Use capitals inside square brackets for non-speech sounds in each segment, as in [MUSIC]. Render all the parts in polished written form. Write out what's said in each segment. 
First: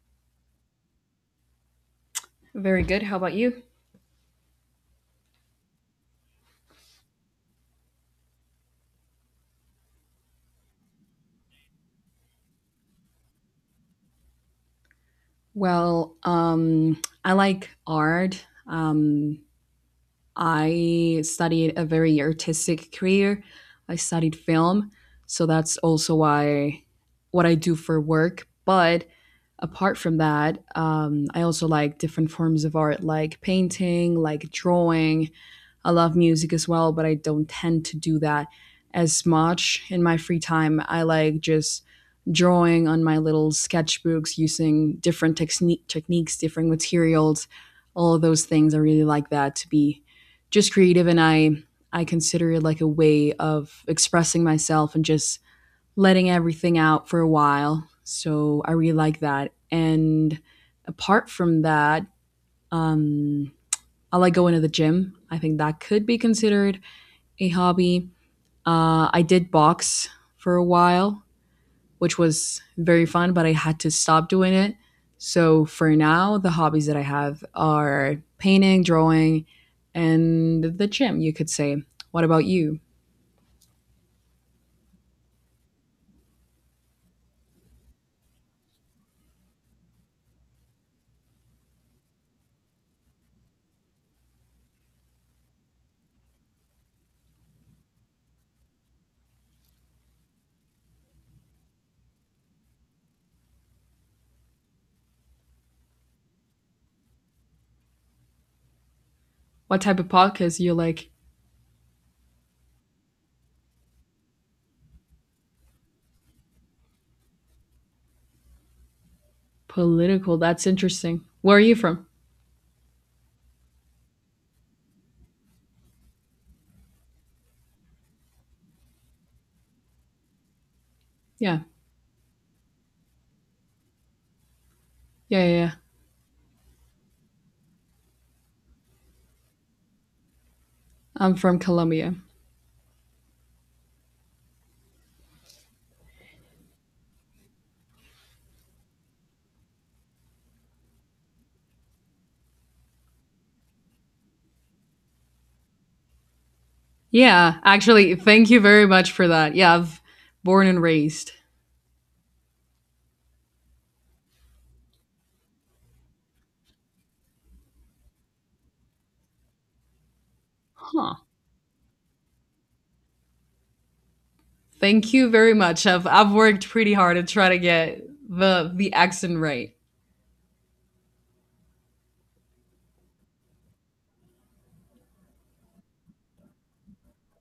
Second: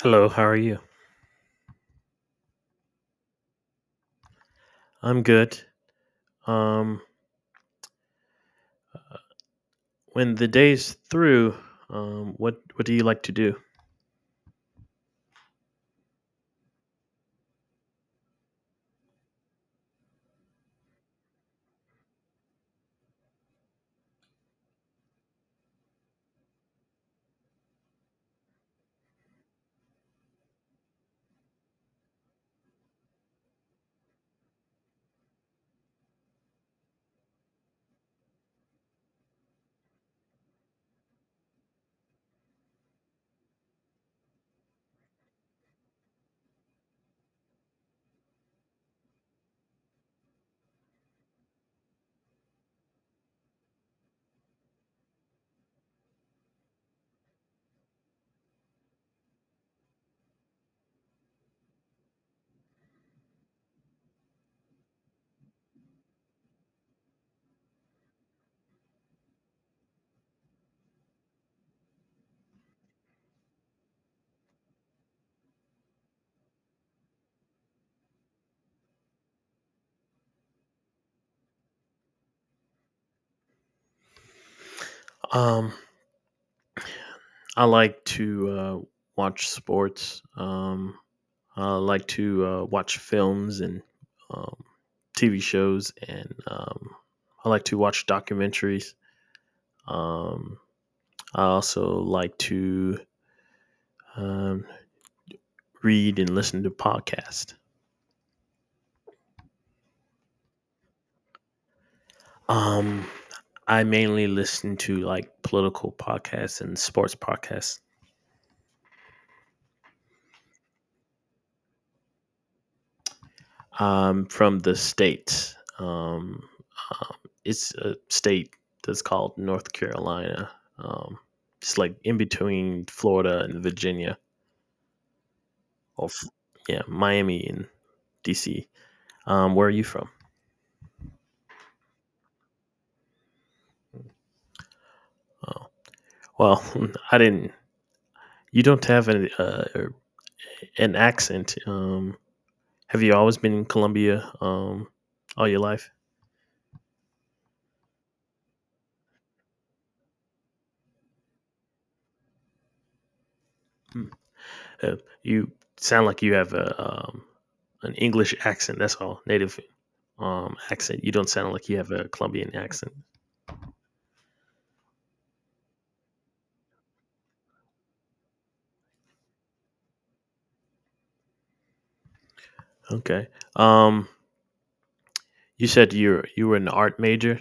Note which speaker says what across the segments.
Speaker 1: Hello, how are you?
Speaker 2: Very good. How about you?
Speaker 1: I'm good. Um, when the day's through, what do you like to do?
Speaker 2: Well, I like art. I studied a very artistic career. I studied film, so that's also why what I do for work. But apart from that, I also like different forms of art, like painting, like drawing. I love music as well, but I don't tend to do that as much in my free time. I like just drawing on my little sketchbooks using different techniques, different materials, all of those things. I really like that to be just creative, and I consider it like a way of expressing myself and just letting everything out for a while. So I really like that. And apart from that, um, I like going to the gym. I think that could be considered a hobby. I did box for a while, which was very fun, but I had to stop doing it. So for now, the hobbies that I have are painting, drawing, and the gym, you could say. What about you?
Speaker 1: Um, I like to watch sports. I like to watch films and um, TV shows, and I like to watch documentaries. Um, I also like to um, read and listen to podcasts.
Speaker 2: What type of podcast you like?
Speaker 1: Um, I mainly listen to like political podcasts and sports podcasts.
Speaker 2: Political. That's interesting. Where are you from?
Speaker 1: I'm from the state. Um, it's a state that's called North Carolina. Um,
Speaker 2: Yeah.
Speaker 1: it's like in between Florida and Virginia,
Speaker 2: Yeah. Yeah. Yeah.
Speaker 1: or yeah, Miami and DC. Where are you from?
Speaker 2: I'm from Colombia.
Speaker 1: Oh, well, [LAUGHS] I didn't. You don't have an accent. Have you always been in Colombia all your life?
Speaker 2: Yeah. Actually, thank you very much for that. Yeah. I've born and raised.
Speaker 1: Hmm. Uh, you sound like you have a an English accent. That's all, native accent. You
Speaker 2: Huh.
Speaker 1: don't sound like you have a Colombian accent.
Speaker 2: Thank you very much. I've worked pretty hard to try to get the accent right.
Speaker 1: Okay. Um you said you were an art major.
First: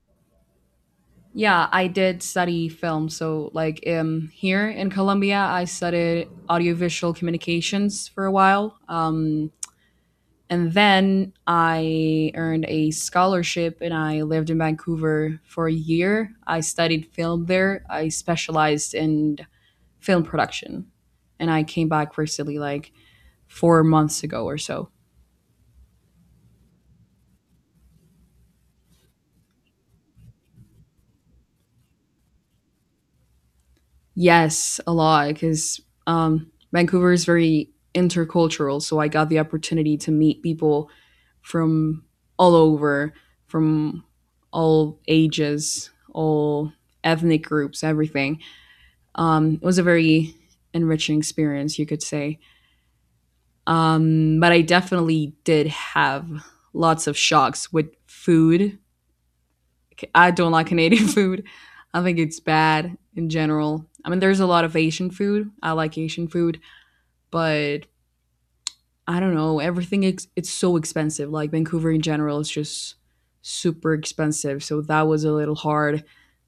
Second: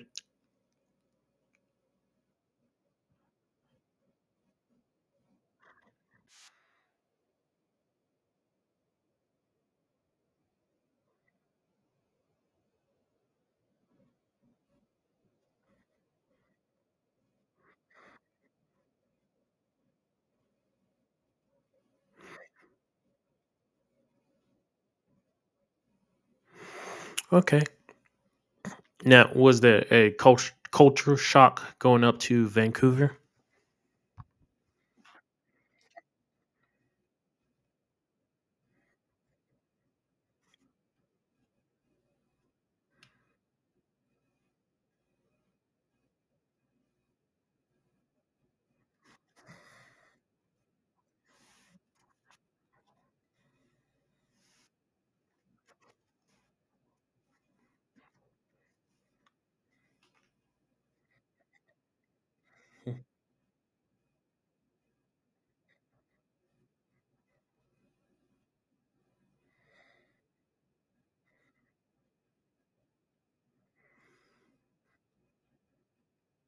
Speaker 2: Yeah, I did study film. So, like, here in Colombia, I studied audiovisual communications for a while. And then I earned a scholarship and I lived in Vancouver for a year. I studied film there. I specialized in film production. And I came back recently, like 4 months ago or so.
Speaker 1: Okay. Now, was there a culture shock going up to Vancouver?
Speaker 2: Yes, a lot, because Vancouver is very intercultural. So I got the opportunity to meet people from all over, from all ages, all ethnic groups, everything. It was a very enriching experience, you could say. But I definitely did have lots of shocks with food. I don't like Canadian [LAUGHS] food. I think it's bad in general. I mean, there's a lot of Asian food. I like Asian food, but I don't know, everything it's so expensive. Like Vancouver in general is just super expensive. So that was a little hard.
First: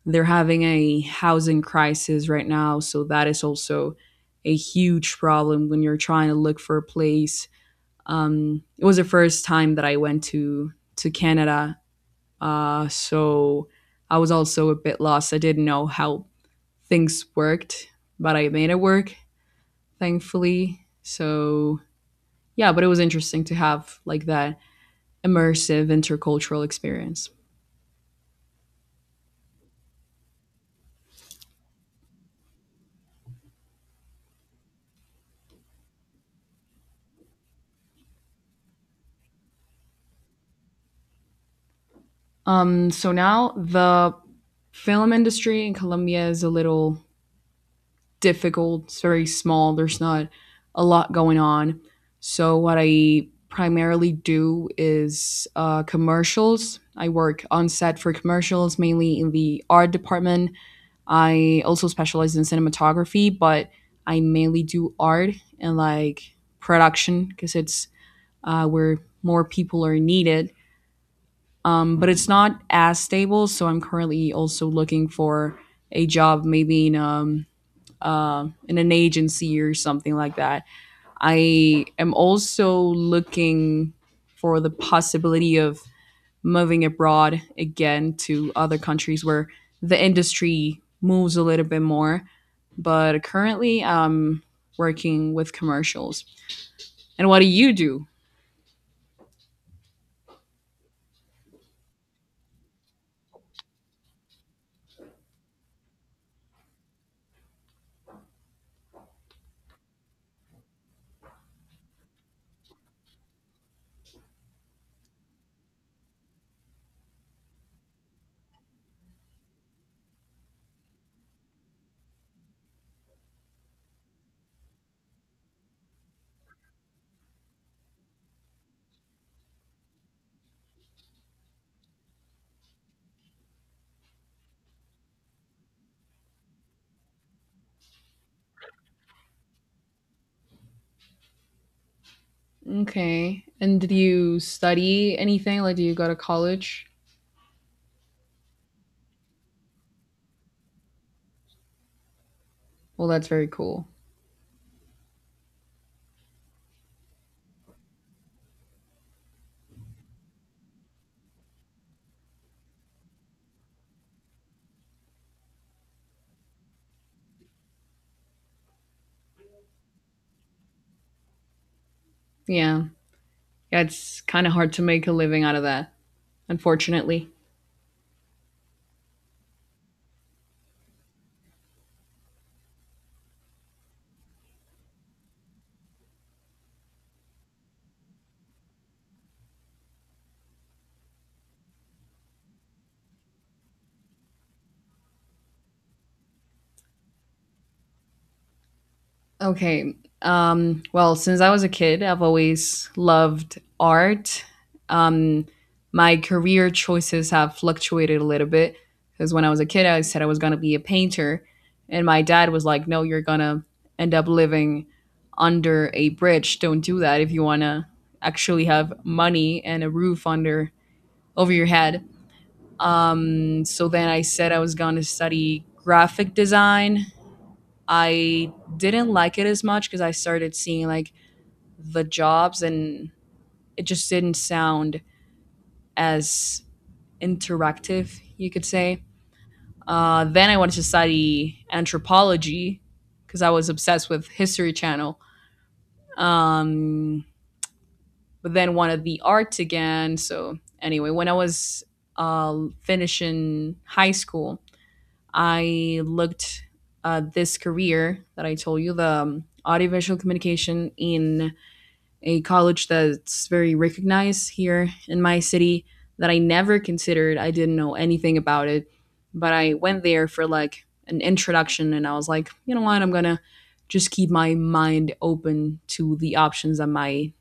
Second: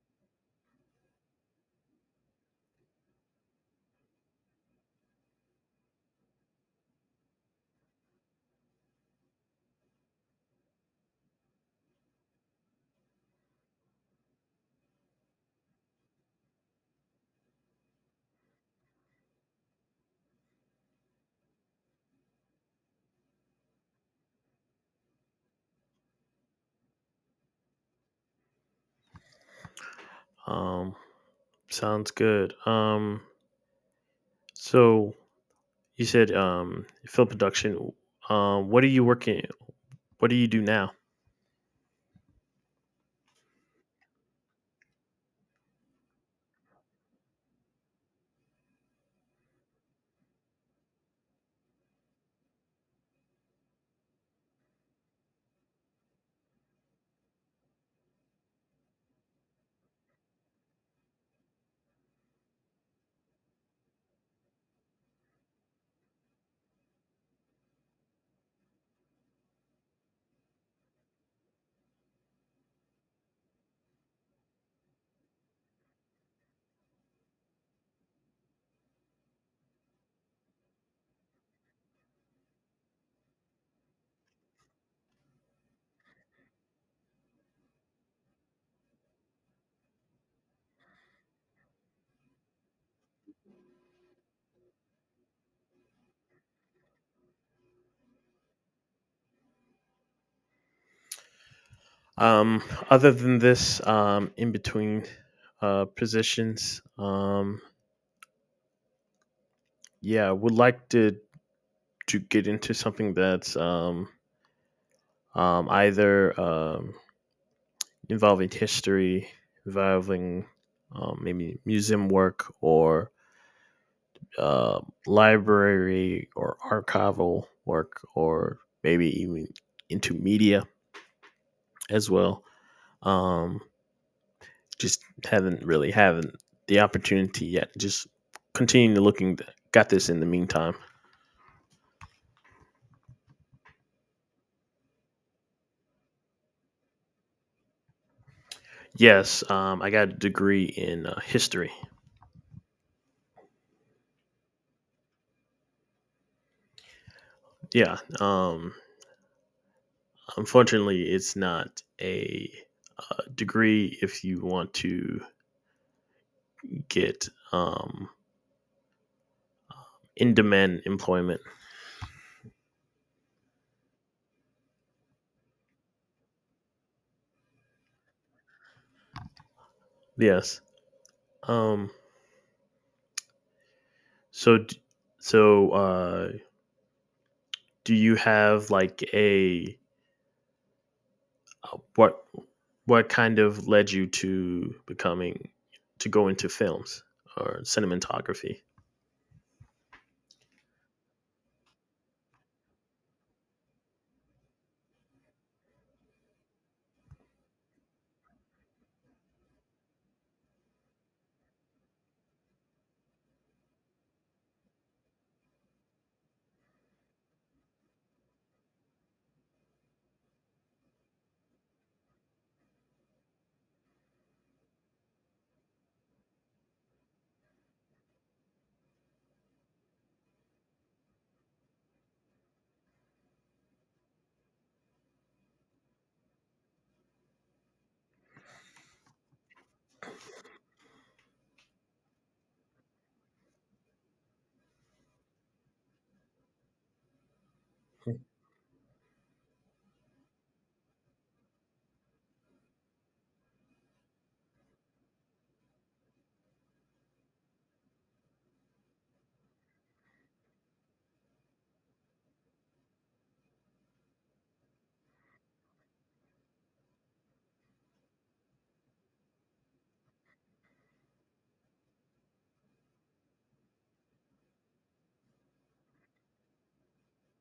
Speaker 2: They're having a housing crisis right now, so that is also a huge problem when you're trying to look for a place. It was the first time that I went to Canada, so I was also a bit lost. I didn't know how things worked, but I made it work, thankfully. So yeah, but it was interesting to have like that immersive intercultural experience.
Speaker 1: Um Sounds good. So you said film production. Um what are you working what do you do now?
Speaker 2: So now the film industry in Colombia is a little difficult. It's very small. There's not a lot going on. So what I primarily do is commercials. I work on set for commercials, mainly in the art department. I also specialize in cinematography, but I mainly do art and like production because it's where more people are needed, but it's not as stable. So I'm currently also looking for a job, maybe in an agency or something like that. I am also looking for the possibility of moving abroad again to other countries where the industry moves a little bit more. But currently, I'm working with commercials. And what do you do?
Speaker 1: Um Other than this in between positions, yeah, I would like to get into something that's either involving history, involving maybe museum work or uh, library or archival work, or maybe even into media as well. Um, just haven't the opportunity yet. Just continue to looking. Got this in the meantime.
Speaker 2: Okay. And did you study anything? Like, do you go to college?
Speaker 1: Yes, I got a degree in history.
Speaker 2: Well, that's very cool.
Speaker 1: Yeah, unfortunately, it's not a degree if you want to get in demand employment.
Speaker 2: Yeah. Yeah, it's kind of hard to make a living out of that, unfortunately.
Speaker 1: Yes. Um, so, d- so uh, do you have like a what? What kind of led you to becoming to go into films or cinematography?
Speaker 2: Okay. Well, since I was a kid, I've always loved art. Um, my career choices have fluctuated a little bit because when I was a kid, I said I was going to be a painter. And my dad was like, no, you're going to end up living under a bridge. Don't do that if you want to actually have money and a roof under over your head. So then I said I was going to study graphic design. I didn't like it as much because I started seeing like the jobs and it just didn't sound as interactive, you could say. Then I wanted to study anthropology because I was obsessed with History Channel. Um, but then wanted the arts again. So anyway, when I was finishing high school, I looked at this career that I told you, the audiovisual communication in a college that's very recognized here in my city that I never considered. I didn't know anything about it, but I went there for like an introduction and I was like, you know what? I'm going to just keep my mind open to the options that might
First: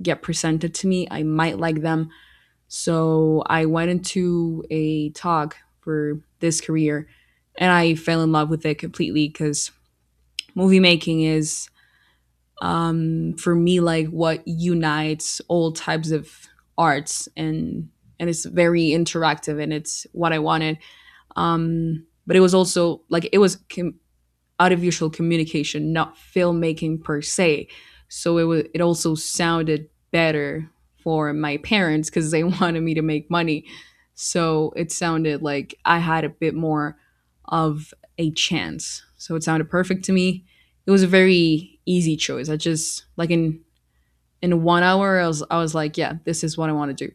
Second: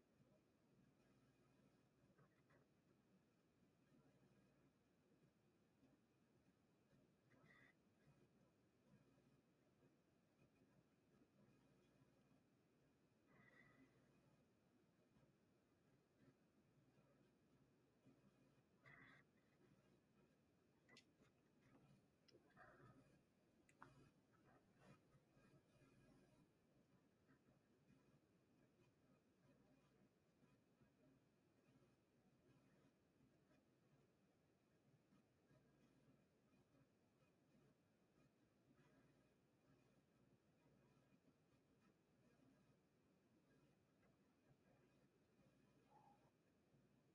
Speaker 2: get presented to me. I might like them. So I went into a talk for this career and I fell in love with it completely because movie making is, for me, like what unites all types of arts, and it's very interactive and it's what I wanted. But it was also like it was audiovisual communication, not filmmaking per se. So it was it also sounded better for my parents because they [LAUGHS] wanted me to make money. So it sounded like I had a bit more of a chance. So it sounded perfect to me. It was a very easy choice. I just like in 1 hour I was like, yeah, this is what I want to do.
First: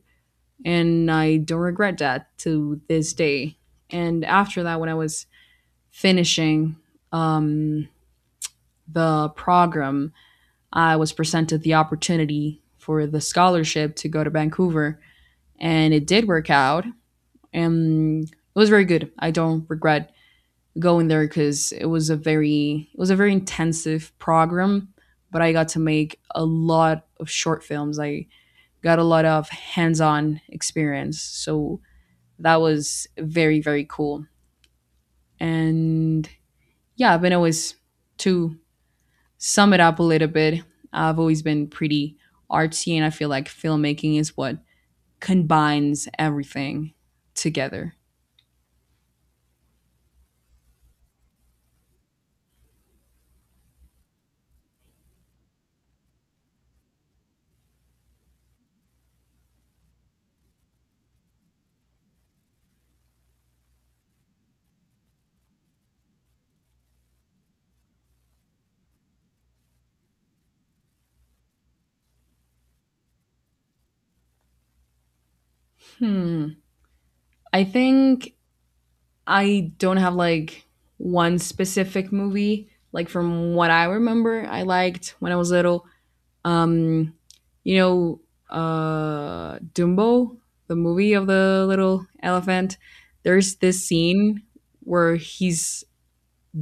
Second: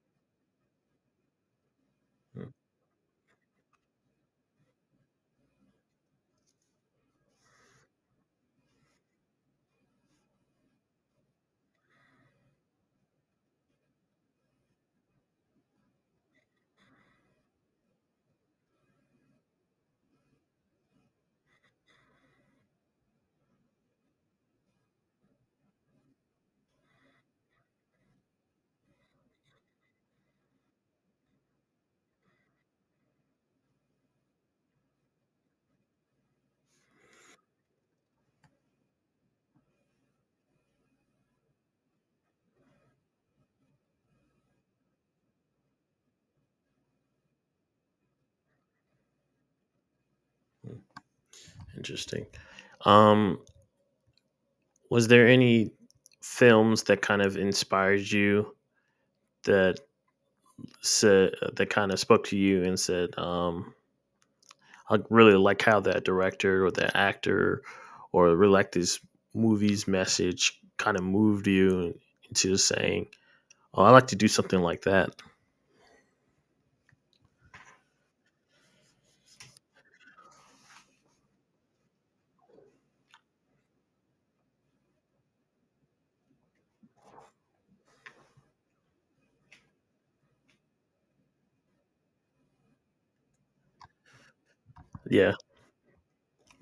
Speaker 2: And I don't regret that
Speaker 1: Hmm,
Speaker 2: to this day. And after that when I was finishing um the program, I was presented the opportunity for the scholarship to go to Vancouver, and it did work out, and it was very good. I don't regret going there because it was a very intensive program, but I got to make a lot of short films. I got a lot of hands-on experience, so that was very very cool. And yeah, I've been always to sum it up a little bit, I've always been pretty artsy, and I feel like filmmaking is what combines everything together.
Speaker 1: interesting. Um, was there any films that kind of inspired you that said that kind of spoke to you and said, "I really like how that director or that actor, or really like this movie's message, kind of moved you into saying." Oh, I like to do something like that.
Speaker 2: Hmm. I think I don't have like one specific movie. Like from what I remember, I liked when I was little. Um, you know, Dumbo, the movie of the little elephant. There's this scene where
Speaker 1: Yeah.
Speaker 2: he's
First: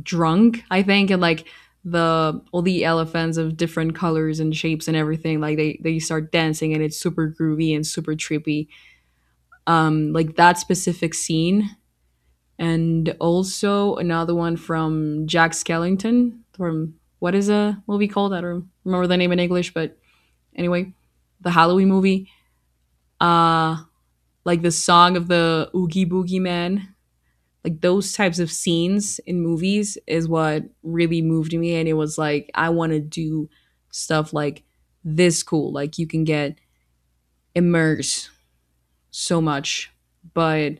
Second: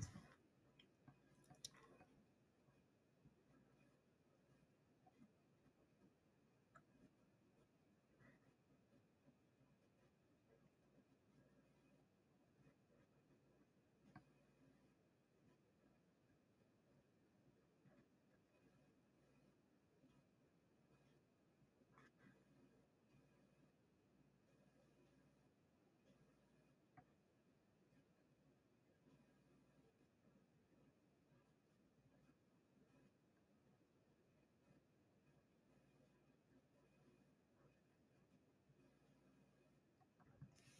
Speaker 2: drunk, I think, and like the all the elephants of different colors and shapes and everything, like they start dancing and it's super groovy and super trippy, like that specific scene. And also another one from Jack Skellington, from what is a movie called, I don't remember the name in English, but anyway, the Halloween movie, uh like the song of the Oogie Boogie Man. Like those types of scenes in movies is what really moved me, and it was like, I want to do stuff like this. Cool, like you can get immersed so much. But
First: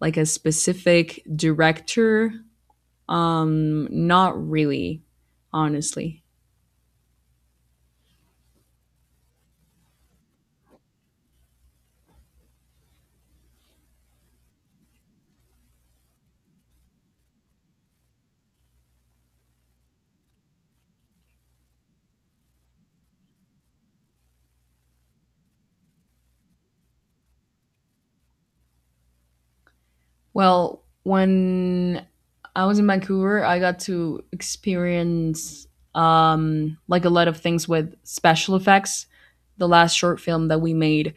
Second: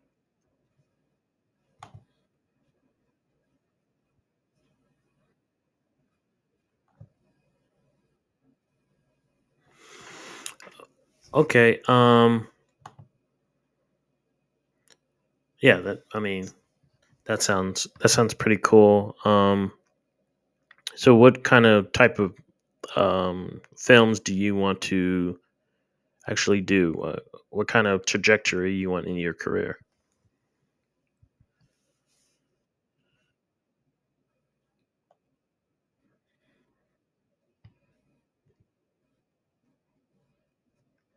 Speaker 2: like a specific director, not really, honestly.
Speaker 1: Okay. Yeah. That. I mean, that sounds pretty cool. So, what kind of type of films do you want to actually do? What kind of trajectory you want in your career?
Speaker 2: Well, when I was in Vancouver, I got to experience, like, a lot of things with special effects. The last short film that we made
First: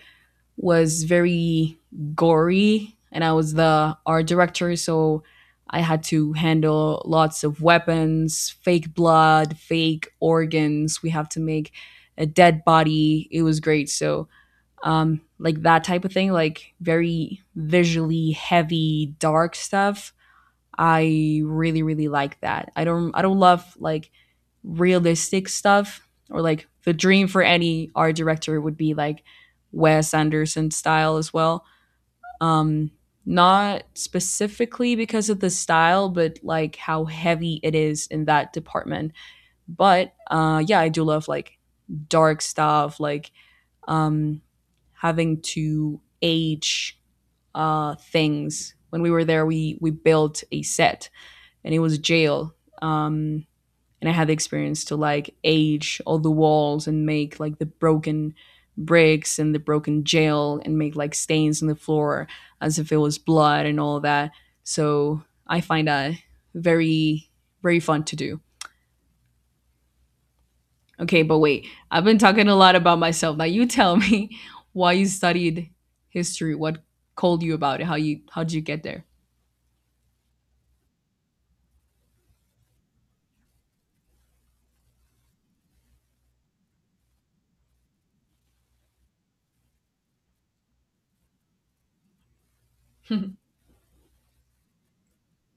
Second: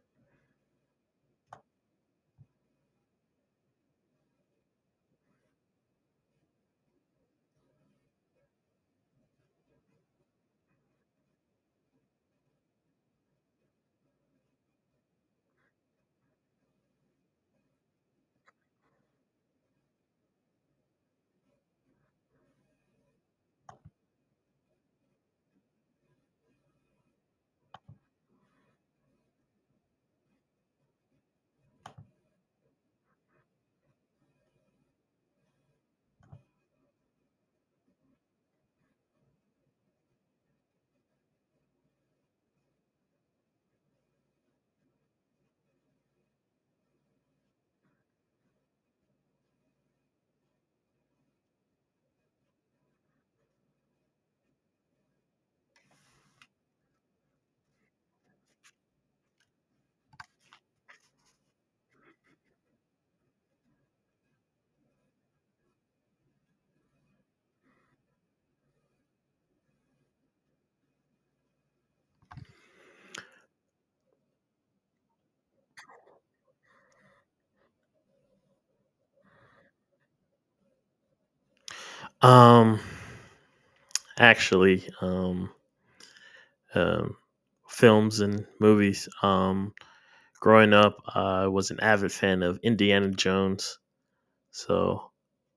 Speaker 2: was very gory, and I was the art director, so I had to handle lots of weapons, fake blood, fake organs. We have to make a dead body. It was great. So, like that type of thing, like very visually heavy, dark stuff. I really really like that. I don't love like realistic stuff, or like the dream for any art director would be like Wes Anderson style as well. Um Not specifically because of the style, but like how heavy it is in that department. But yeah, I do love like dark stuff, like, um having to age things. When we were there we built a set and it was jail. Um, and I had the experience to like age all the walls and make like the broken bricks and the broken jail and make like stains on the floor as if it was blood and all that. So I find that very, very fun to do. Okay, but wait, I've been talking a lot about myself. Now you tell me [LAUGHS] why you studied history, what called you about it, how did you get there?
Speaker 1: Um. Actually um, films and movies. Growing up, I was an avid fan of Indiana Jones, so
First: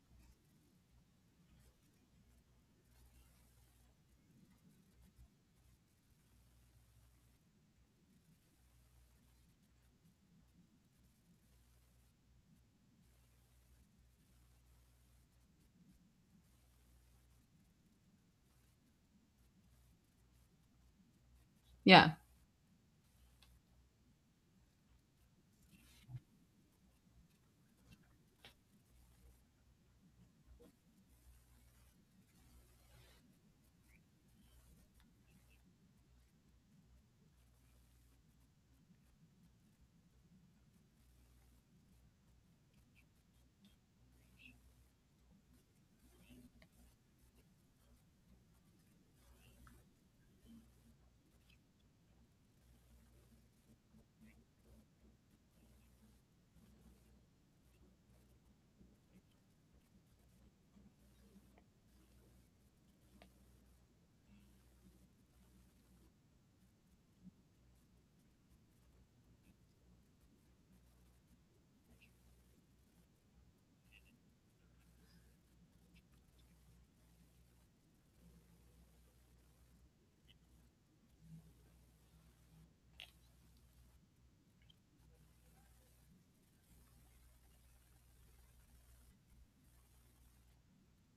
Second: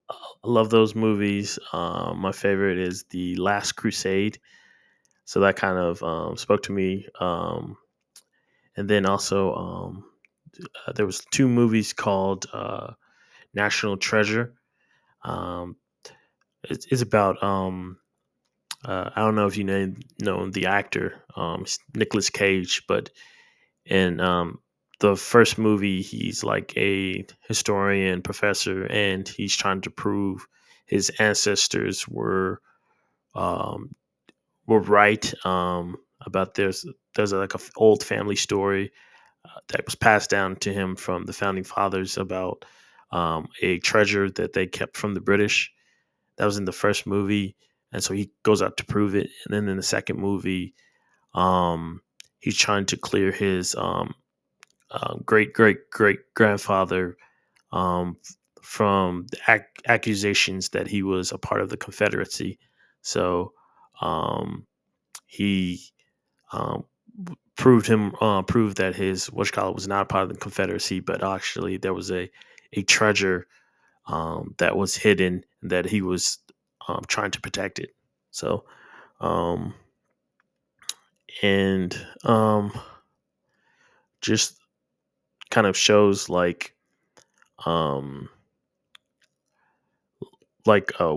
Speaker 1: I love those movies. My favorite is The Last Crusade, so that kind of spoke to me. And then also, there was two movies called National Treasure. Um, it's about I don't know if you know the actor
Speaker 2: [LAUGHS] Yeah.
Speaker 1: Nicholas Cage, but and the first movie he's like a historian professor and he's trying to prove his ancestors um were right about there's like a old family story that was passed down to him from the founding fathers about a treasure that they kept from the British. That was in the first movie, and so he goes out to prove it. And then in the second movie, um, he's trying to clear his great great great grandfather um, from the accusations that he was a part of the Confederacy. So um, he um, proved him proved that his what you call it was not a part of the Confederacy, but actually there was a treasure that was hidden that he was trying to protect it. So um, and um, just kind of shows like um, like uh,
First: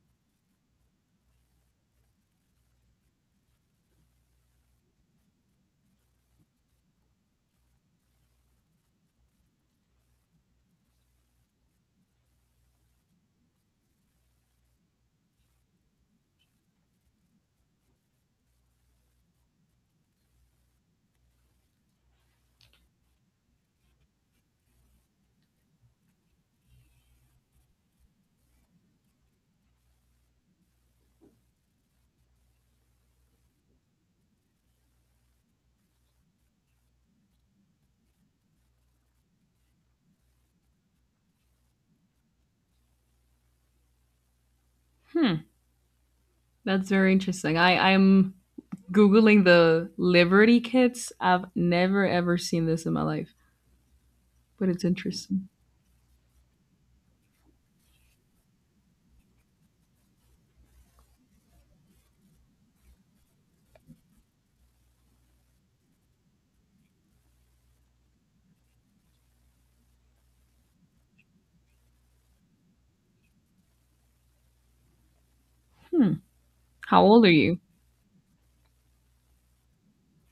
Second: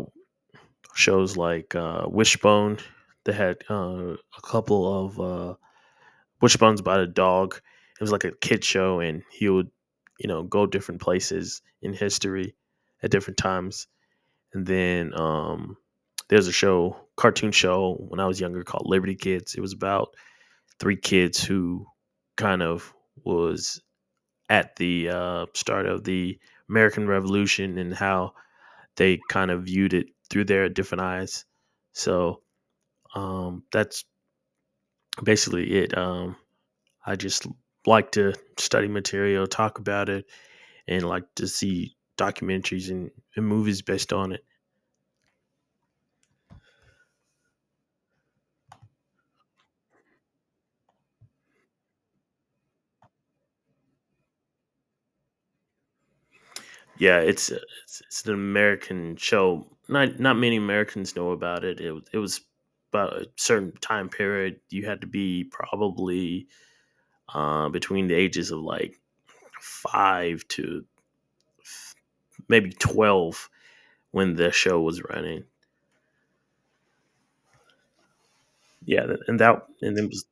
Speaker 1: shows like Wishbone. They had a couple of Wishbones about a dog. It was like a kid show, and he would, you know, go different places in history at different times. And then there's a show, cartoon show when I was younger called Liberty Kids. It was about three kids who kind of was at the start of the American Revolution and how they kind of viewed it through their different eyes. So that's basically it. I just like to study material, talk about it, and like to see documentaries and movies based on it.
Speaker 2: Hmm. That's very interesting. I'm googling the Liberty Kits. I've never ever seen this in my life, but it's interesting.
Speaker 1: Yeah, it's an American show. Not many Americans know about it. It was about a certain time period. You had to be probably between the ages of like five to maybe 12 when the show was running.
Speaker 2: Hmm. How old are you?
Speaker 1: Yeah, and that and then was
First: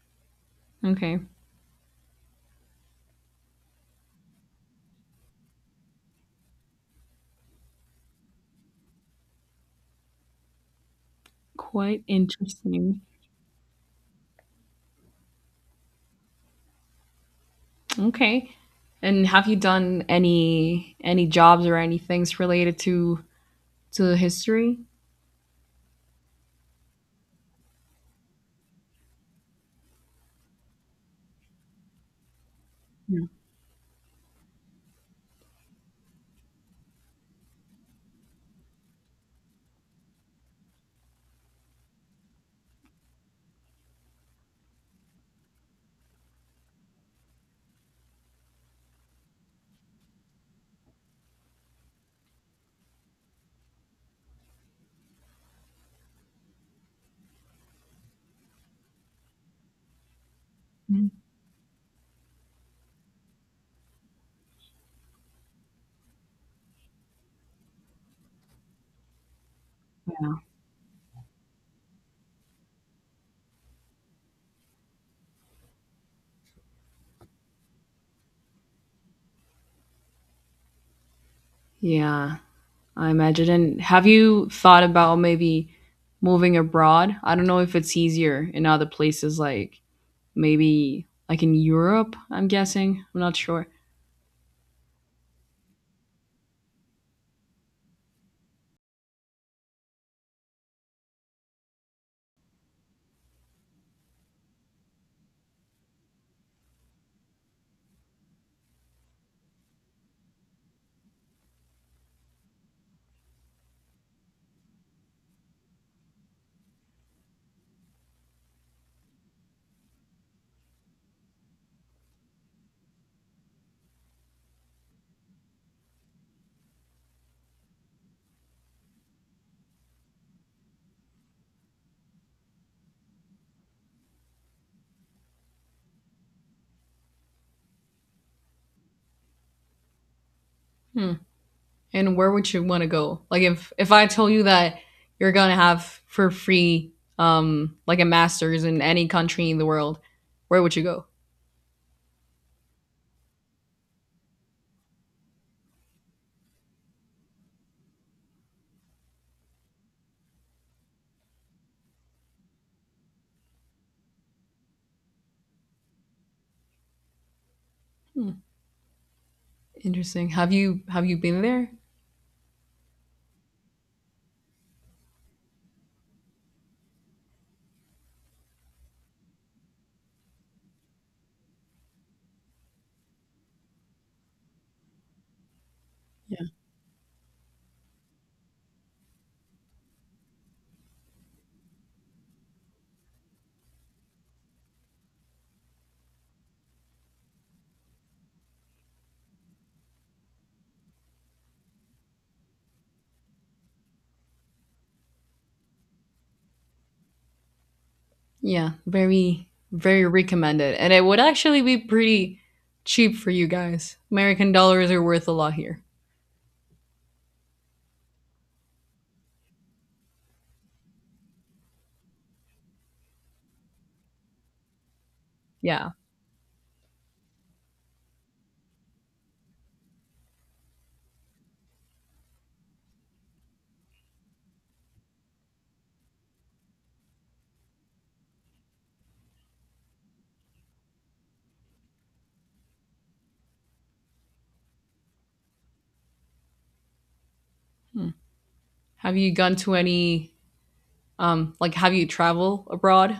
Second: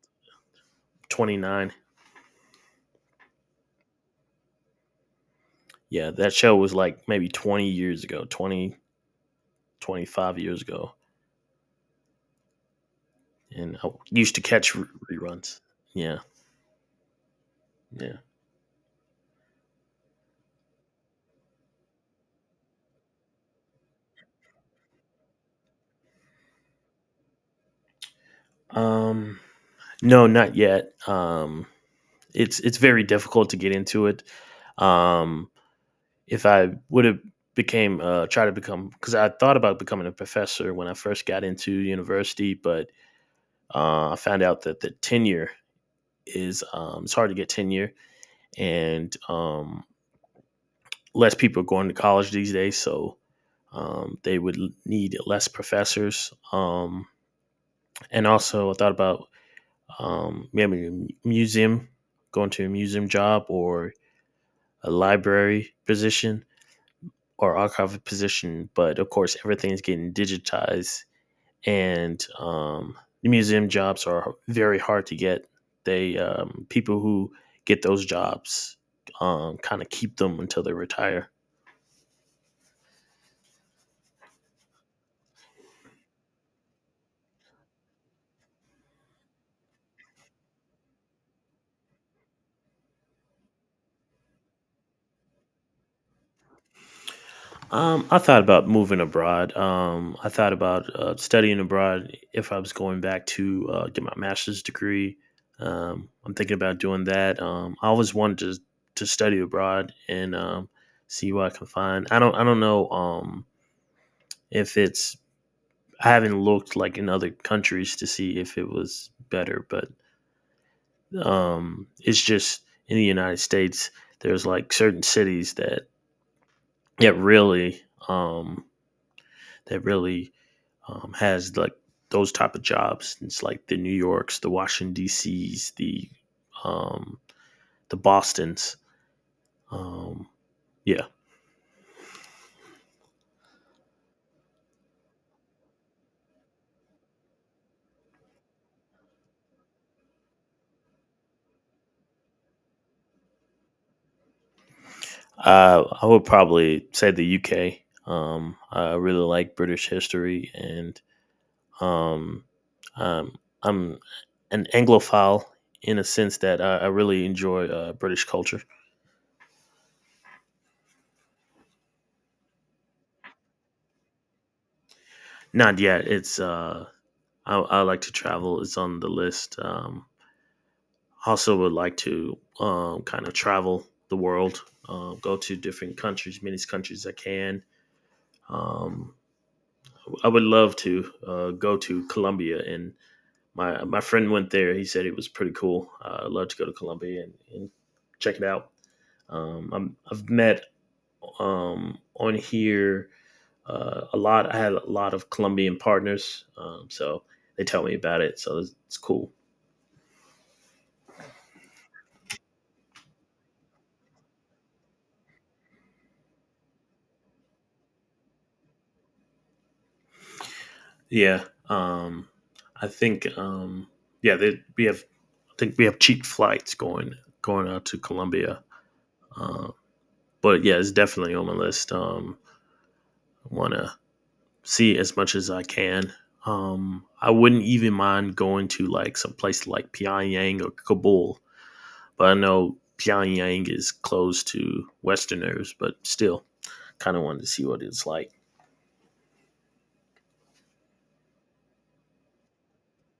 Speaker 2: Okay.
Speaker 1: 29. Yeah, that show was like maybe 20 years ago, 20 25 years ago.
Speaker 2: Quite interesting.
Speaker 1: And I used to catch reruns. Yeah, yeah.
Speaker 2: Okay. And have you done any jobs or any things related to history?
Speaker 1: Um, no, not yet. It's very
Speaker 2: Yeah.
Speaker 1: difficult to get into it. Um, if I would have became try to become because I thought about becoming a professor when I first got into university, but I found out that the tenure is it's hard to get tenure, and less people are going to college these days. So they would need less professors. And also, I thought about maybe a museum, going to a museum job or a library position or archive position. But of course, everything's getting digitized, and the museum jobs are very hard to get. They People who get those jobs kind of keep them until they retire.
Speaker 2: Yeah, I imagine. And have you thought about maybe moving abroad? I don't know if it's easier in other places, like maybe like in Europe, I'm guessing. I'm not sure.
Speaker 1: I thought about moving abroad. I thought about studying abroad if I was going back to get my master's degree. I'm thinking about doing that. I always wanted to study abroad and see what I can find. I don't know if it's I haven't looked like in other countries to see if it was better, but it's just in the United States there's like certain cities that really um, that really has like those type of jobs. It's like the New Yorks, the Washington D.C.s, um, the Boston's. Um, yeah,
Speaker 2: Hmm. And where would you want to go? Like, if I told you that you're gonna have for free, like, a master's in any country in the world, where would you go?
Speaker 1: I would probably say the U.K. I really like British history, and um, um, I'm an Anglophile in a sense that I really enjoy British
Speaker 2: Hmm,
Speaker 1: culture.
Speaker 2: interesting. Have you been there?
Speaker 1: Not yet. I like to travel. It's on the list. Also would like to kind of travel the world, go to different countries,
Speaker 2: Yeah.
Speaker 1: many countries I can. Um, I would love to go to Colombia, and my friend went there. He said it was pretty cool. I'd love to go to Colombia and check it out. I've met on here a lot. I had a lot of Colombian partners, so they tell me about it.
Speaker 2: Yeah,
Speaker 1: It's cool.
Speaker 2: very recommended, and it would actually be pretty cheap for you guys. American dollars are worth a lot here.
Speaker 1: Yeah. I think yeah, they, we have I think we
Speaker 2: Yeah.
Speaker 1: have cheap flights going out to Colombia. Uh, but yeah, it's definitely on my list. I want to see as much as I can. I wouldn't even mind going to like some place like Pyongyang or Kabul, but I know Pyongyang is closed to Westerners. But still, kind of wanted to see what it's like.
Speaker 2: Have you gone to any like have you traveled abroad?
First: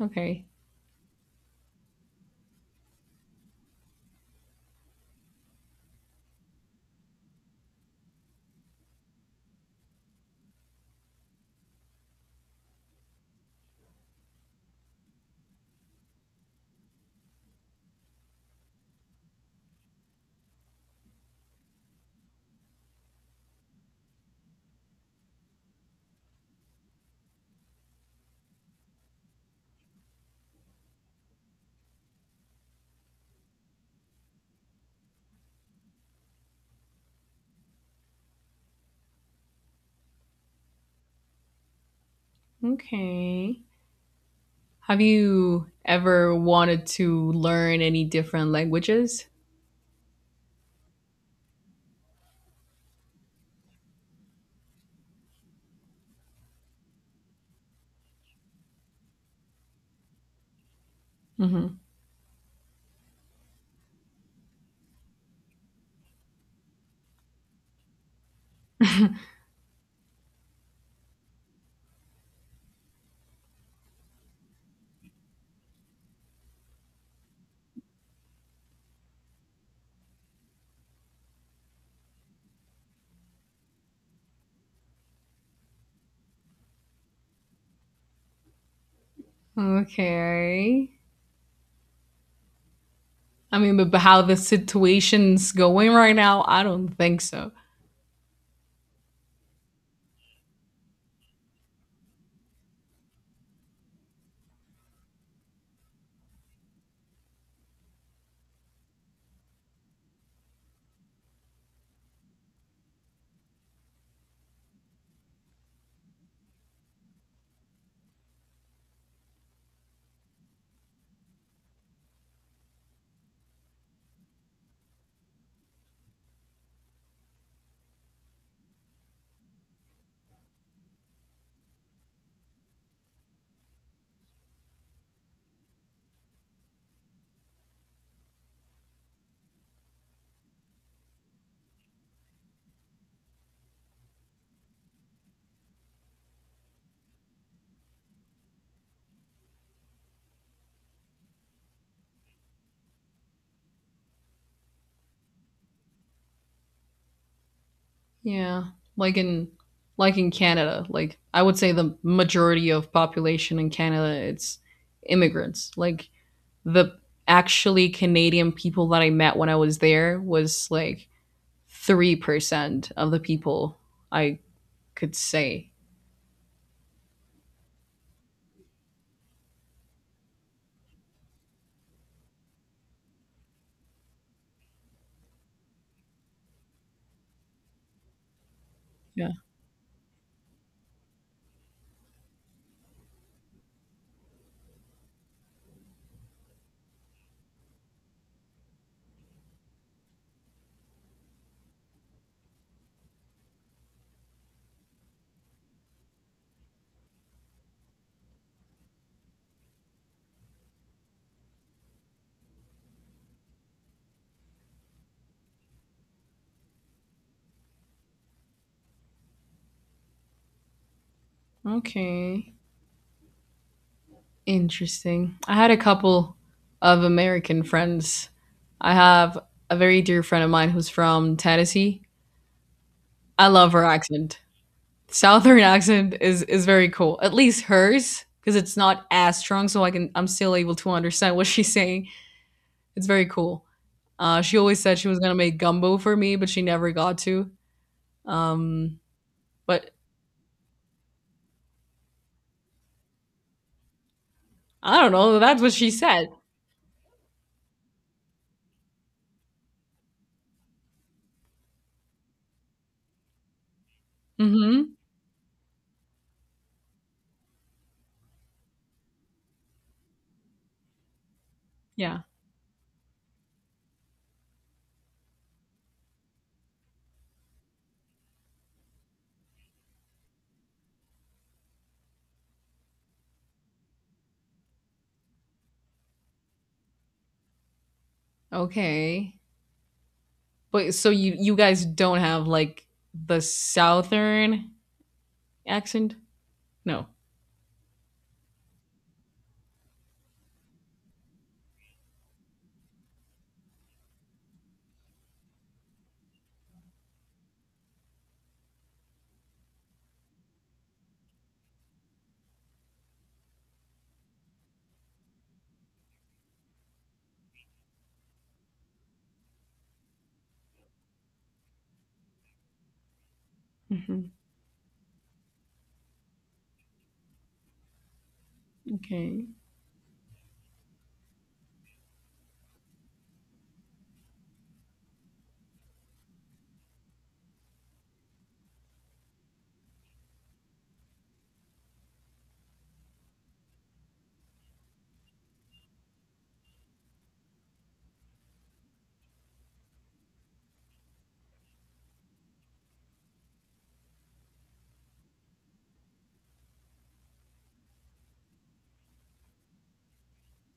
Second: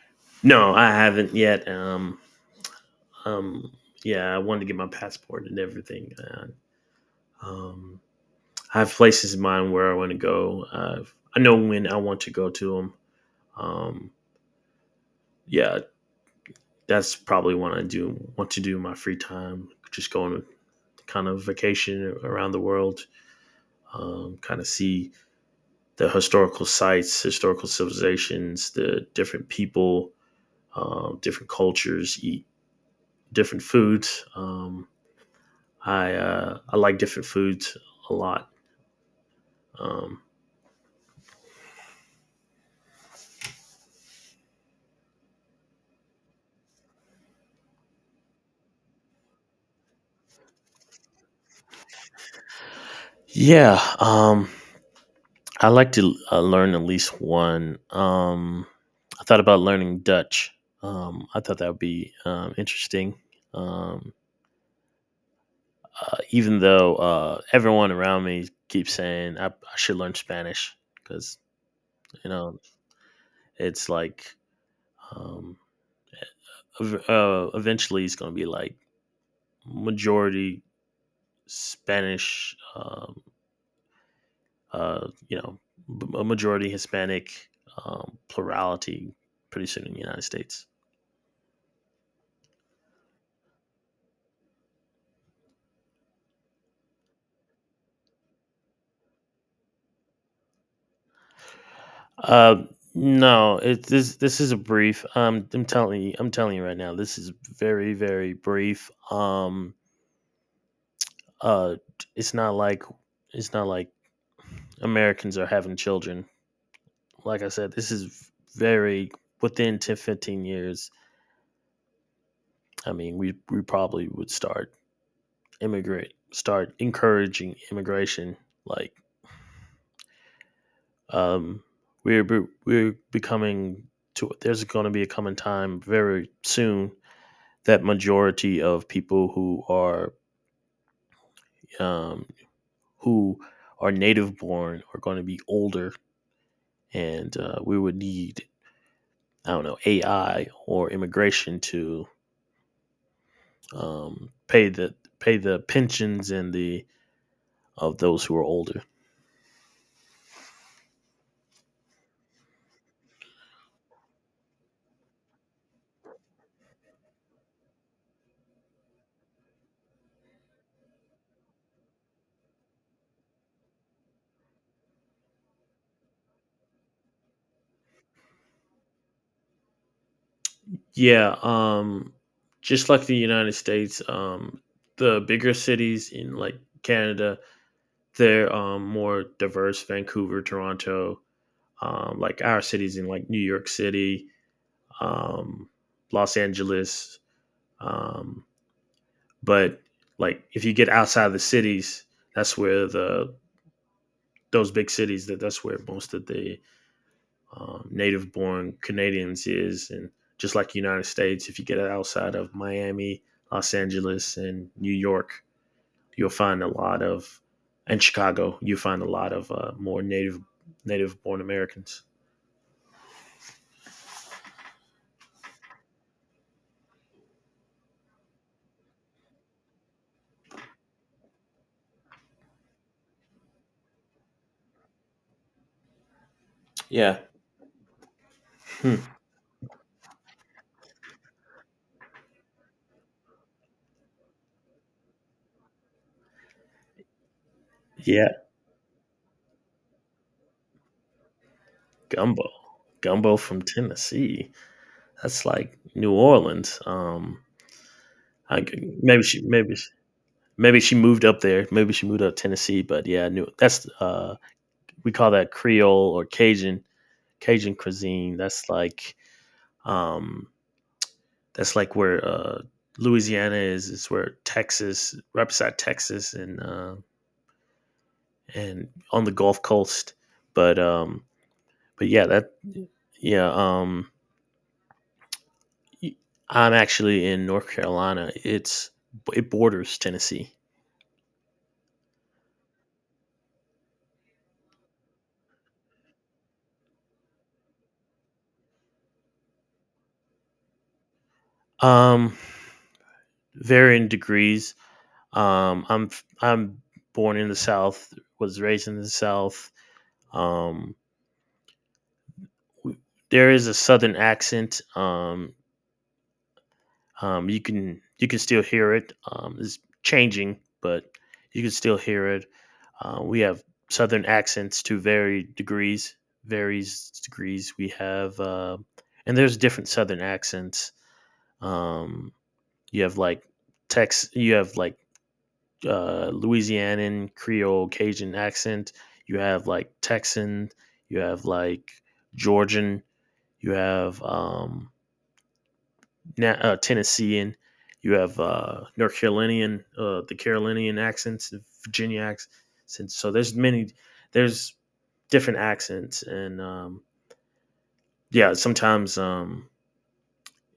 Speaker 2: Okay.
Speaker 1: No, I haven't yet. Um, yeah, I wanted to get my passport and everything. Um, I have places in mind where I want to go. I know when I want to go to them. Um, yeah, that's probably what I do want to do in my free time. Just go on a kind of vacation around the world, kind of see the historical sites, historical civilizations, the different people, different cultures, eat different foods. I like different foods a lot. Um,
Speaker 2: Okay. Have you ever wanted to learn any different languages?
Speaker 1: Yeah, I like to learn at least one. I thought about learning Dutch. I thought that would
Speaker 2: Hmm.
Speaker 1: be interesting. Um, Even though everyone around me keeps saying I should learn Spanish because you know it's like um, eventually it's going to be like majority Spanish you know, a majority Hispanic plurality pretty soon in the United States.
Speaker 2: Okay. I mean, but how the situation's going right now, I don't think so.
Speaker 1: Uh, no, this this is a brief. I'm telling you right now, this is very very brief. Uh, it's not like it's not like Americans are having children. Like I said, this is very within 10 to 15 years. I mean, we probably would start immigrate, start encouraging immigration like Um, we're becoming to there's going to be a coming time very soon that majority of people who are um, who are native born are going to be older, and we would need I don't know AI or immigration to pay the pensions and the of those who are
Speaker 2: Yeah.
Speaker 1: older.
Speaker 2: Like in like in Canada, like I would say the majority of population in Canada it's immigrants. Like the actually Canadian people that I met when I was there was like 3% of the people I could say.
Speaker 1: Yeah, um, just like the United States, the bigger cities in like Canada, they're, more
Speaker 2: Yeah.
Speaker 1: diverse. Vancouver, Toronto, like our cities in like New York City, um, Los Angeles. Um, but like if you get outside of the cities, that's where the those big cities, that's where most of the native born Canadians is. And just like the United States, if you get outside of Miami, Los Angeles and New York, you'll find a lot of, and Chicago, you find a lot of more native born Americans.
Speaker 2: Okay. Interesting. I had a couple of American friends. I have a very dear friend of mine who's from Tennessee. I love her accent. Southern [LAUGHS] accent is very
Speaker 1: Yeah.
Speaker 2: cool. At least hers, because it's
Speaker 1: Hmm.
Speaker 2: not as strong, so I can I'm still able to understand [LAUGHS] what she's saying. It's very cool. She always said she was gonna make gumbo for me, but she never got to.
Speaker 1: Yeah,
Speaker 2: Um, but
Speaker 1: gumbo, gumbo from Tennessee.
Speaker 2: I don't know.
Speaker 1: That's
Speaker 2: That's what
Speaker 1: like
Speaker 2: she
Speaker 1: New
Speaker 2: said.
Speaker 1: Orleans. I, maybe maybe she moved up there. Maybe she moved up to Tennessee. But yeah, New that's
Speaker 2: Mm-hmm.
Speaker 1: We call that Creole or Cajun cuisine. Um that's like
Speaker 2: Yeah.
Speaker 1: where Louisiana is. It's where Texas right beside Texas, and on the Gulf Coast. But um, but yeah, that yeah. I'm actually in North Carolina. It's
Speaker 2: Okay.
Speaker 1: it borders Tennessee.
Speaker 2: But so you guys don't have like the southern accent? No.
Speaker 1: Um, Varying degrees. Um, I'm I'm born in the South, was raised in the South. Um, there is a Southern accent. You can still hear it. It's changing, but you can still hear it. We have Southern
Speaker 2: Hmm.
Speaker 1: accents to varied degrees. We have, and
Speaker 2: Okay.
Speaker 1: there's different Southern accents. Um, you have like Tex, you have like Louisianan Creole Cajun accent. You have like Texan. You have like Georgian. You have Tennessean. You have North Carolinian, the Carolinian accents, the Virginia accents. So there's many there's different accents. and um yeah sometimes um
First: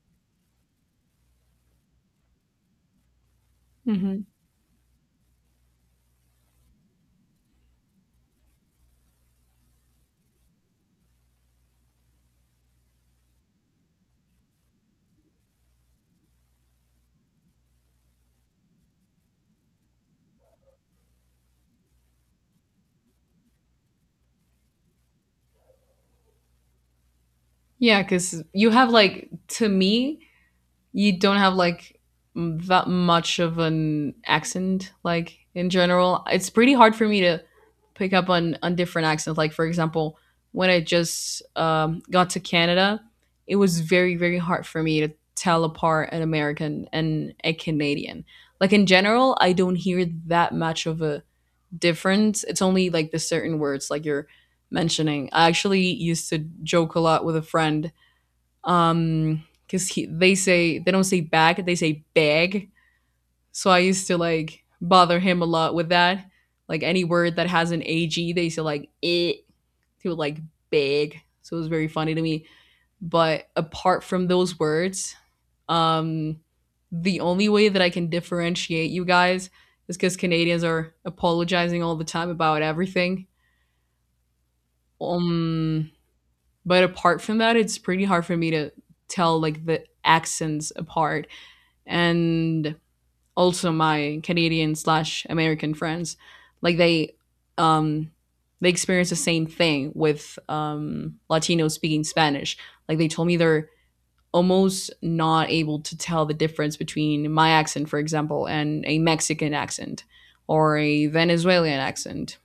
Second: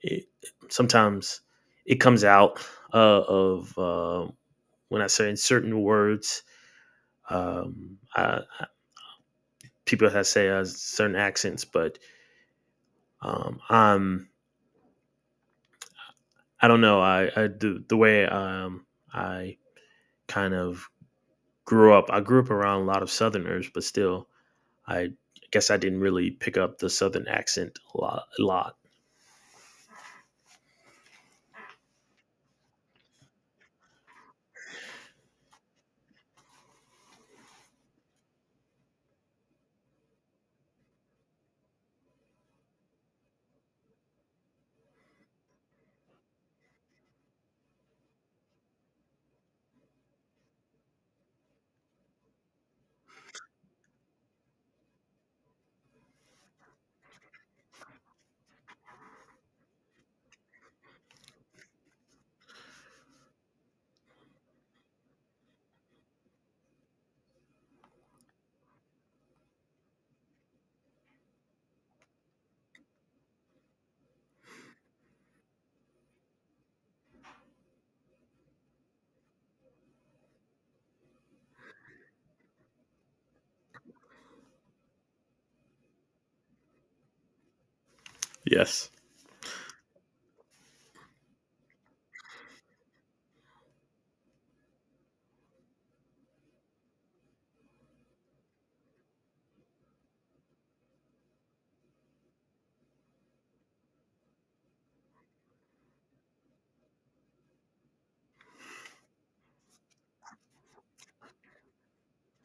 Speaker 1: it, sometimes it comes out of
Speaker 2: Hmm.
Speaker 1: when I say in certain words. Um I- people that say certain accents but I'm I don't know I the way I kind of grew up I grew up around a lot of southerners, but still i I didn't really pick up the southern accent a
Speaker 2: Yeah,
Speaker 1: lot, a
Speaker 2: because you
Speaker 1: lot.
Speaker 2: have like to me, you don't have like that much of an accent, like in general it's pretty hard for me to pick up on different accents, like for example when I just got to Canada it was very hard for me to tell apart an American and a Canadian. Like in general I don't hear that much of a difference, it's only like the certain words like you're mentioning. I actually used to joke a lot with a friend because he they say they don't say bag, they say bag, so I used to like bother him a lot with that. Like any word that has an ag they say like it, he would like big, so it was very funny to me. But apart from those words, um the only way that I can differentiate you guys is because Canadians are apologizing all the time about everything. um but apart from that, it's pretty hard for me to
Speaker 1: Yes.
Speaker 2: tell like the accents apart. And also my Canadian slash American friends, like um they experience the same thing with Latinos speaking Spanish. Like they told me they're almost not able to tell the difference between my accent, for example, and a Mexican accent or a Venezuelan accent.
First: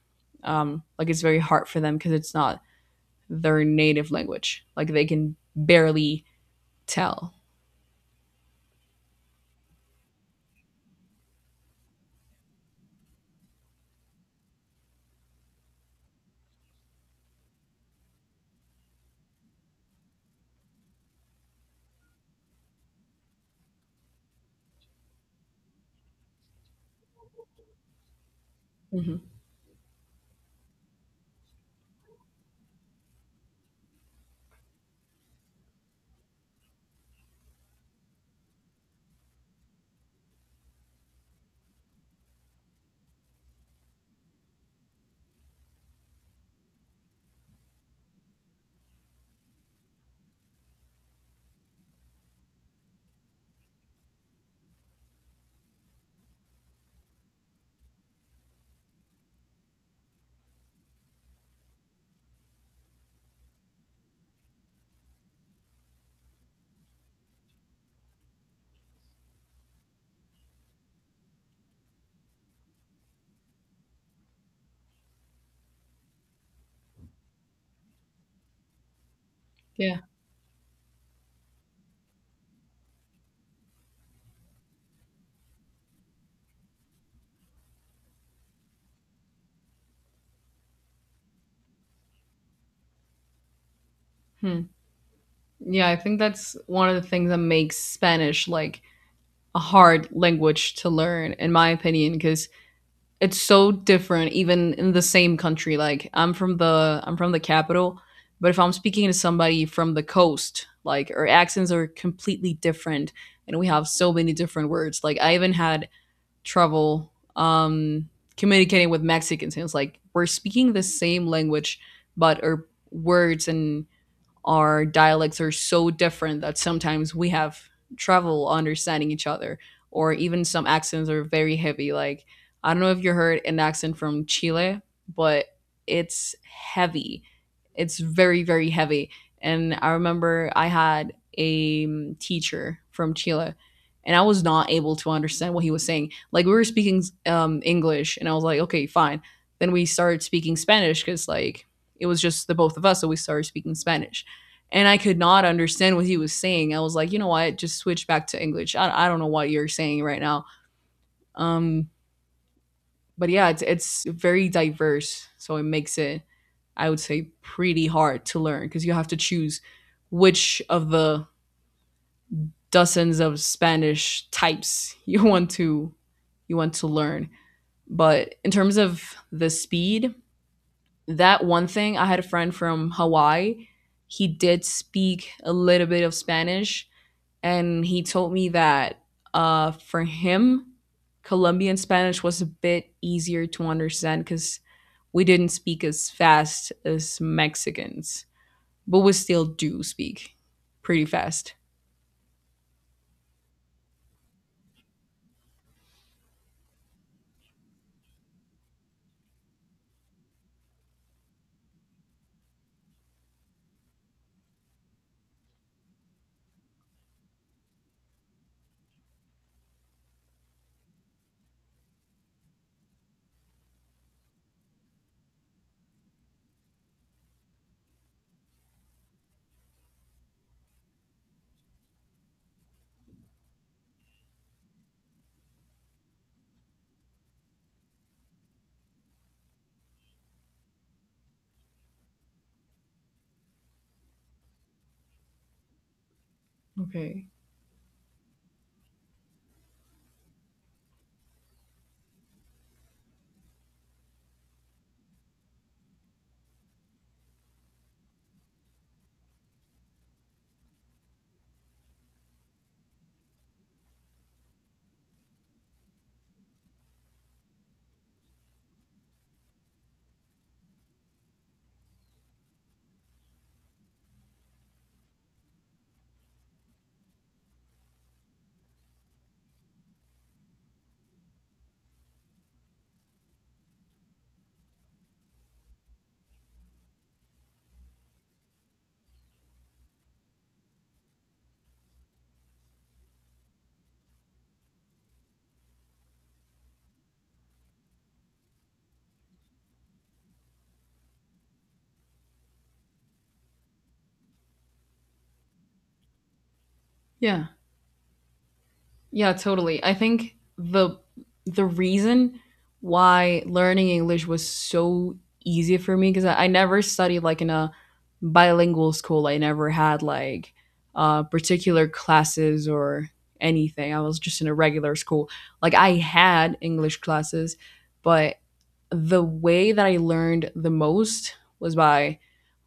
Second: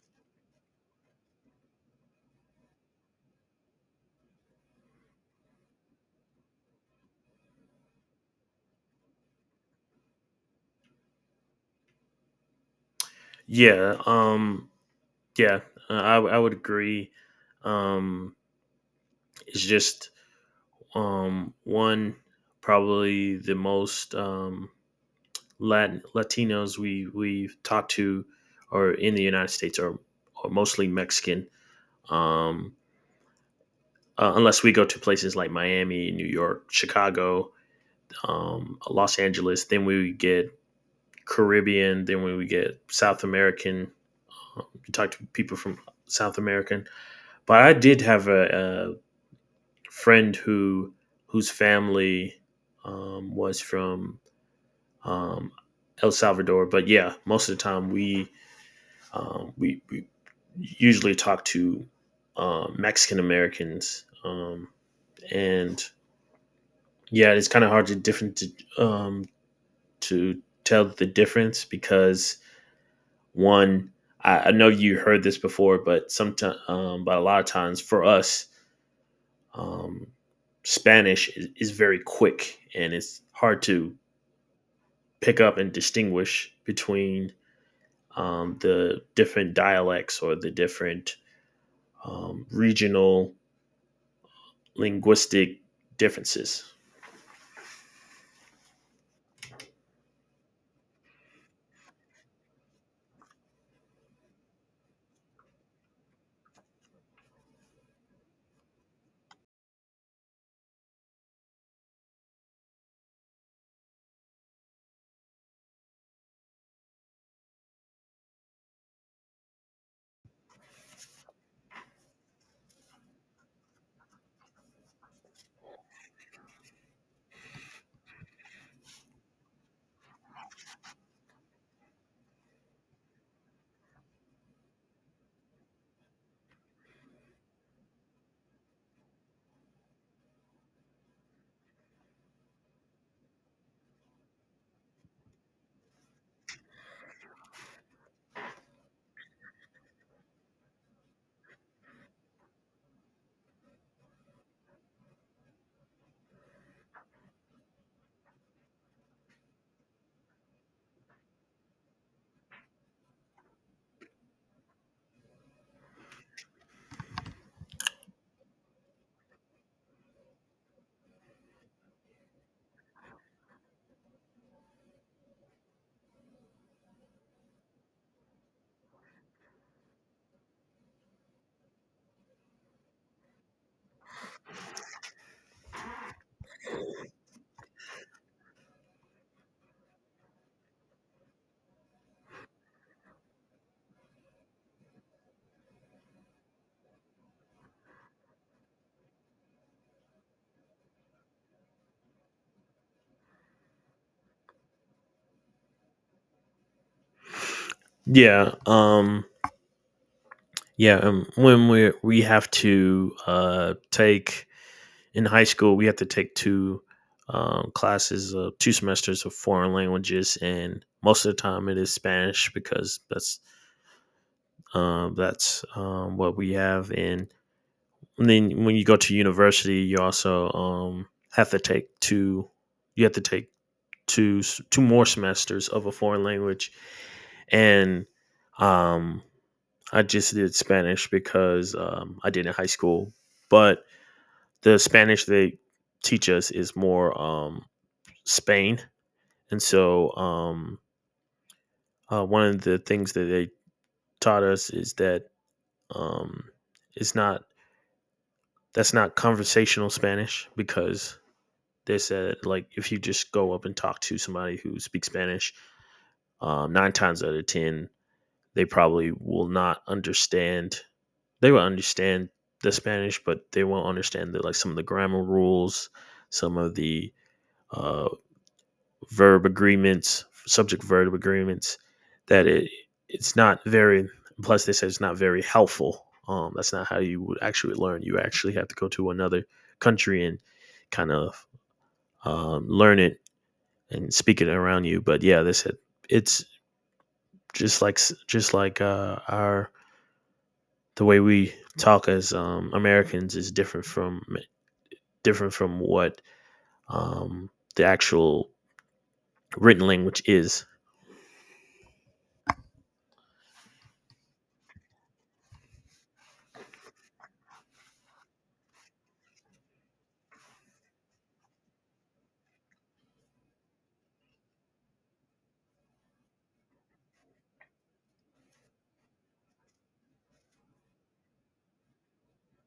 Speaker 2: Like it's very hard for them because it's not their native language. Like they can barely tell.
Speaker 1: Yeah. Yeah, I would agree. Um, it's just one Probably the most Latinos we've talked to, or in
Speaker 2: Mm-hmm.
Speaker 1: the United States, are mostly Mexican. Um, Unless we go to places like Miami, New York, Chicago, Los Angeles, then we get Caribbean, then we would get South American. You talk to people from South American, but I did have a friend whose family was from um, El Salvador. But yeah, most of the time we usually talk to Mexican Americans, and yeah, it's kind of hard to different um, to tell the difference because one, I know you heard this before, but a lot of times for us,
Speaker 2: Yeah.
Speaker 1: um, Spanish is very quick and it's hard to pick up and distinguish between the different dialects or the different regional
Speaker 2: Hmm.
Speaker 1: linguistic
Speaker 2: Yeah, I think that's
Speaker 1: differences.
Speaker 2: one of the things that makes Spanish like a hard language to learn, in my opinion, because it's so different even in the same country. Like I'm from the capital, but if I'm speaking to somebody from the coast, like our accents are completely different and we have so many different words. Like I even had trouble communicating with Mexicans, and it's like we're speaking the same language but our words and our dialects are so different that sometimes we have trouble understanding each other, or even some accents are very heavy. Like, I don't know if you heard an accent from Chile, but it's heavy it's very heavy. And I remember I had a teacher from Chile and I was not able to understand what he was saying. Like we were speaking English and I was like, okay, fine. Then we started speaking Spanish because like it was just the both of us. So we started speaking Spanish and I could not understand what he was saying. I was like, you know what? Just switch back to English. I don't know what you're saying right now. Um, but yeah, it's very diverse, so it makes it, I would say, pretty hard to learn because you have to choose which of the dozens of Spanish types [LAUGHS] you want to learn. But in terms of the speed, that one thing, I had a friend from Hawaii. He did speak a little bit of Spanish, and he told me that for him, Colombian Spanish was a bit easier to understand because we didn't speak as fast as Mexicans, but we still do speak pretty fast.
Speaker 1: Yeah, um, when we have to take in high school, we have to take two classes of two semesters of foreign languages, and most of the time it is Spanish, because that's what we have in. And then when you go to university, you also have to take two. You have to take two more semesters of a foreign language, and um, I just did Spanish because I did in high school. But the Spanish they teach us is more
Speaker 2: Okay.
Speaker 1: Spain, and so one of the things that they taught us is that um, it's not that's not conversational Spanish, because they said like if you just go up and talk to somebody who speaks Spanish, nine times out of ten they probably will not understand. They will understand the Spanish, but they won't understand the like some of the grammar rules, some of the uh, verb agreements, subject verb agreements. That it it's not very. Plus, they said it's not very helpful. That's not how you would actually learn. You actually have to go to another country and kind of learn it and speak it around you. But yeah, this it, it's just like just like our the way we talk as Americans is different from what
Speaker 2: Yeah.
Speaker 1: um, the actual
Speaker 2: Yeah, totally.
Speaker 1: written
Speaker 2: I
Speaker 1: language
Speaker 2: think
Speaker 1: is.
Speaker 2: the reason why learning English was so easy for me, because I never studied like in a bilingual school. I never had like particular classes or anything. I was just in a regular school. Like I had English classes, but the way that I learned the most was by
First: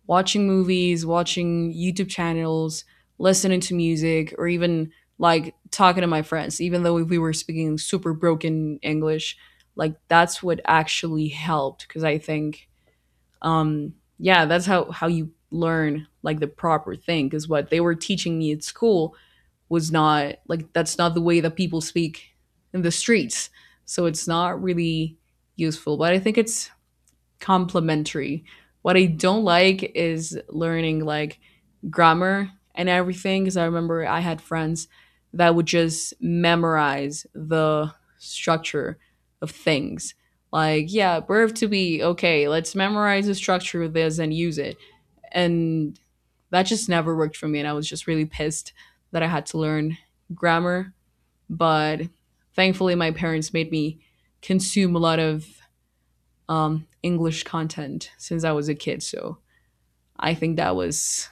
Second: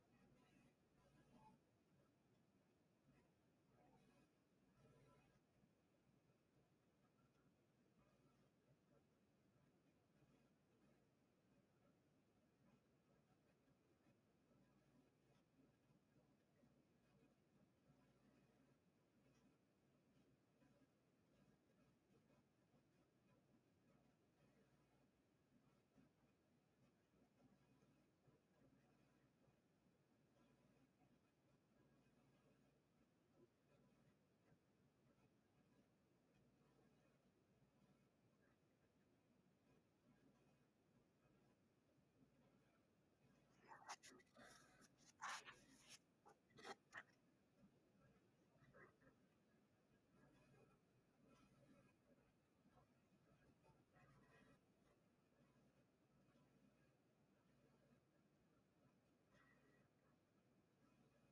Speaker 2: watching movies, watching YouTube channels, listening to music, or even like talking to my friends, even though we were speaking super broken English. Like that's what actually helped, because I think, yeah, that's how you learn like the proper thing. Because what they were teaching me at school was not like that's not the way that people speak in the streets, so it's not really useful. But I think it's complementary. What I don't like is learning like grammar and everything, because I remember I had friends that would just memorize the structure of things. Like, yeah, verb to be, okay, let's memorize the structure of this and use it. And that just never worked for me. And I was just really pissed that I had to learn grammar. But thankfully, my parents made me consume a lot of English content since I was a kid. So I think that was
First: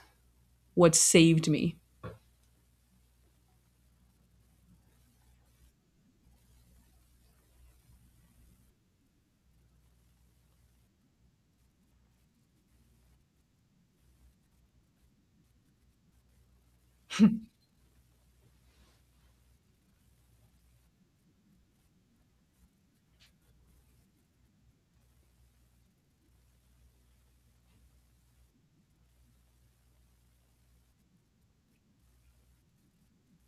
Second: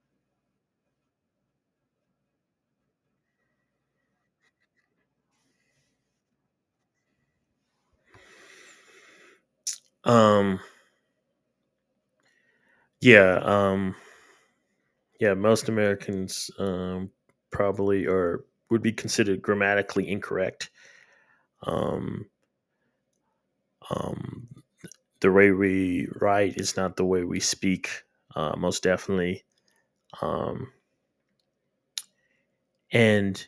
Speaker 2: what saved me.
Speaker 1: Um, yeah, um, yeah. Most Americans probably are would be considered grammatically incorrect. Um, um, the way we write is not the way we speak. Most definitely. Um, and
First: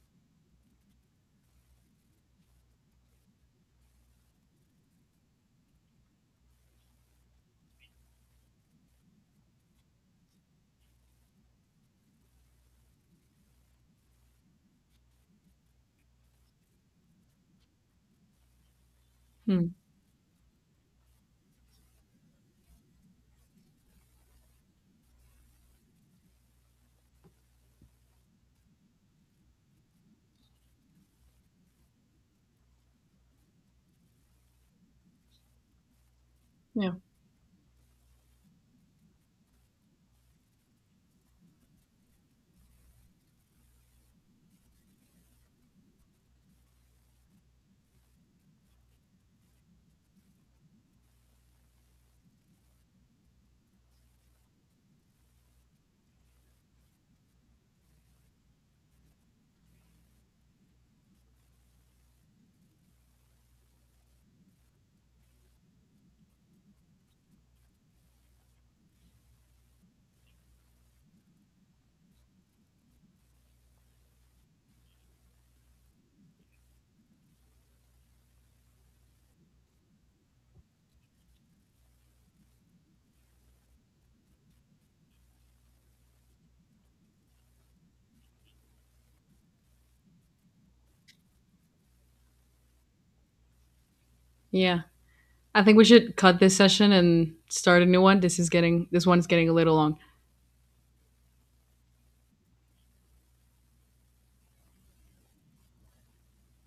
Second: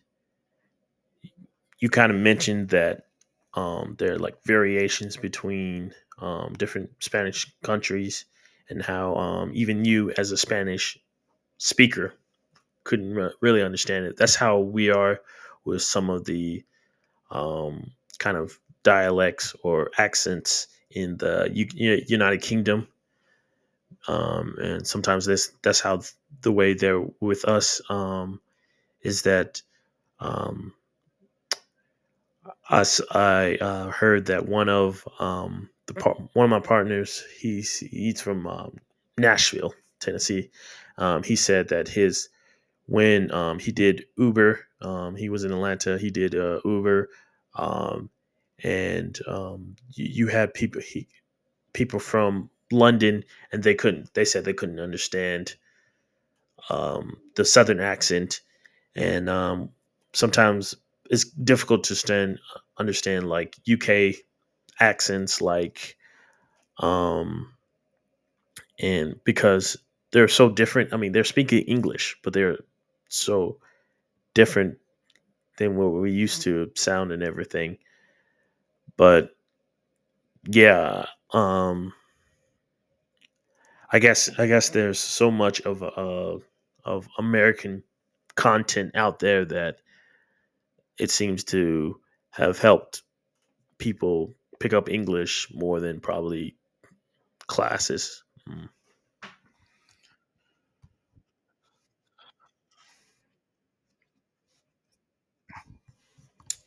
Speaker 1: you kind of mentioned that there are like variations between different Spanish countries, and how even you as a Spanish speaker couldn't really understand it. That's how we are with some of the um, kind of dialects
Speaker 2: Hmm.
Speaker 1: or accents in the United Kingdom. And sometimes this that's how the way they're with us is that um, heard that one of one of my
Speaker 2: Yeah.
Speaker 1: partners, he's from Nashville, Tennessee. He said that his when he did Uber, he was in Atlanta. He did Uber, um, and you had people from London, and they couldn't. They said they couldn't understand the Southern accent. And um, sometimes it's difficult to stand understand like UK accents, like um and because they're so different. I mean, they're speaking English, but they're so different than what we used to sound and everything. But yeah um I guess there's so much of American content out there that it seems to have helped people pick
Speaker 2: Yeah.
Speaker 1: up English
Speaker 2: I think
Speaker 1: more
Speaker 2: we
Speaker 1: than
Speaker 2: should cut
Speaker 1: probably
Speaker 2: this session and start a new one.
Speaker 1: classes. Mm.
Speaker 2: This one's getting a little long.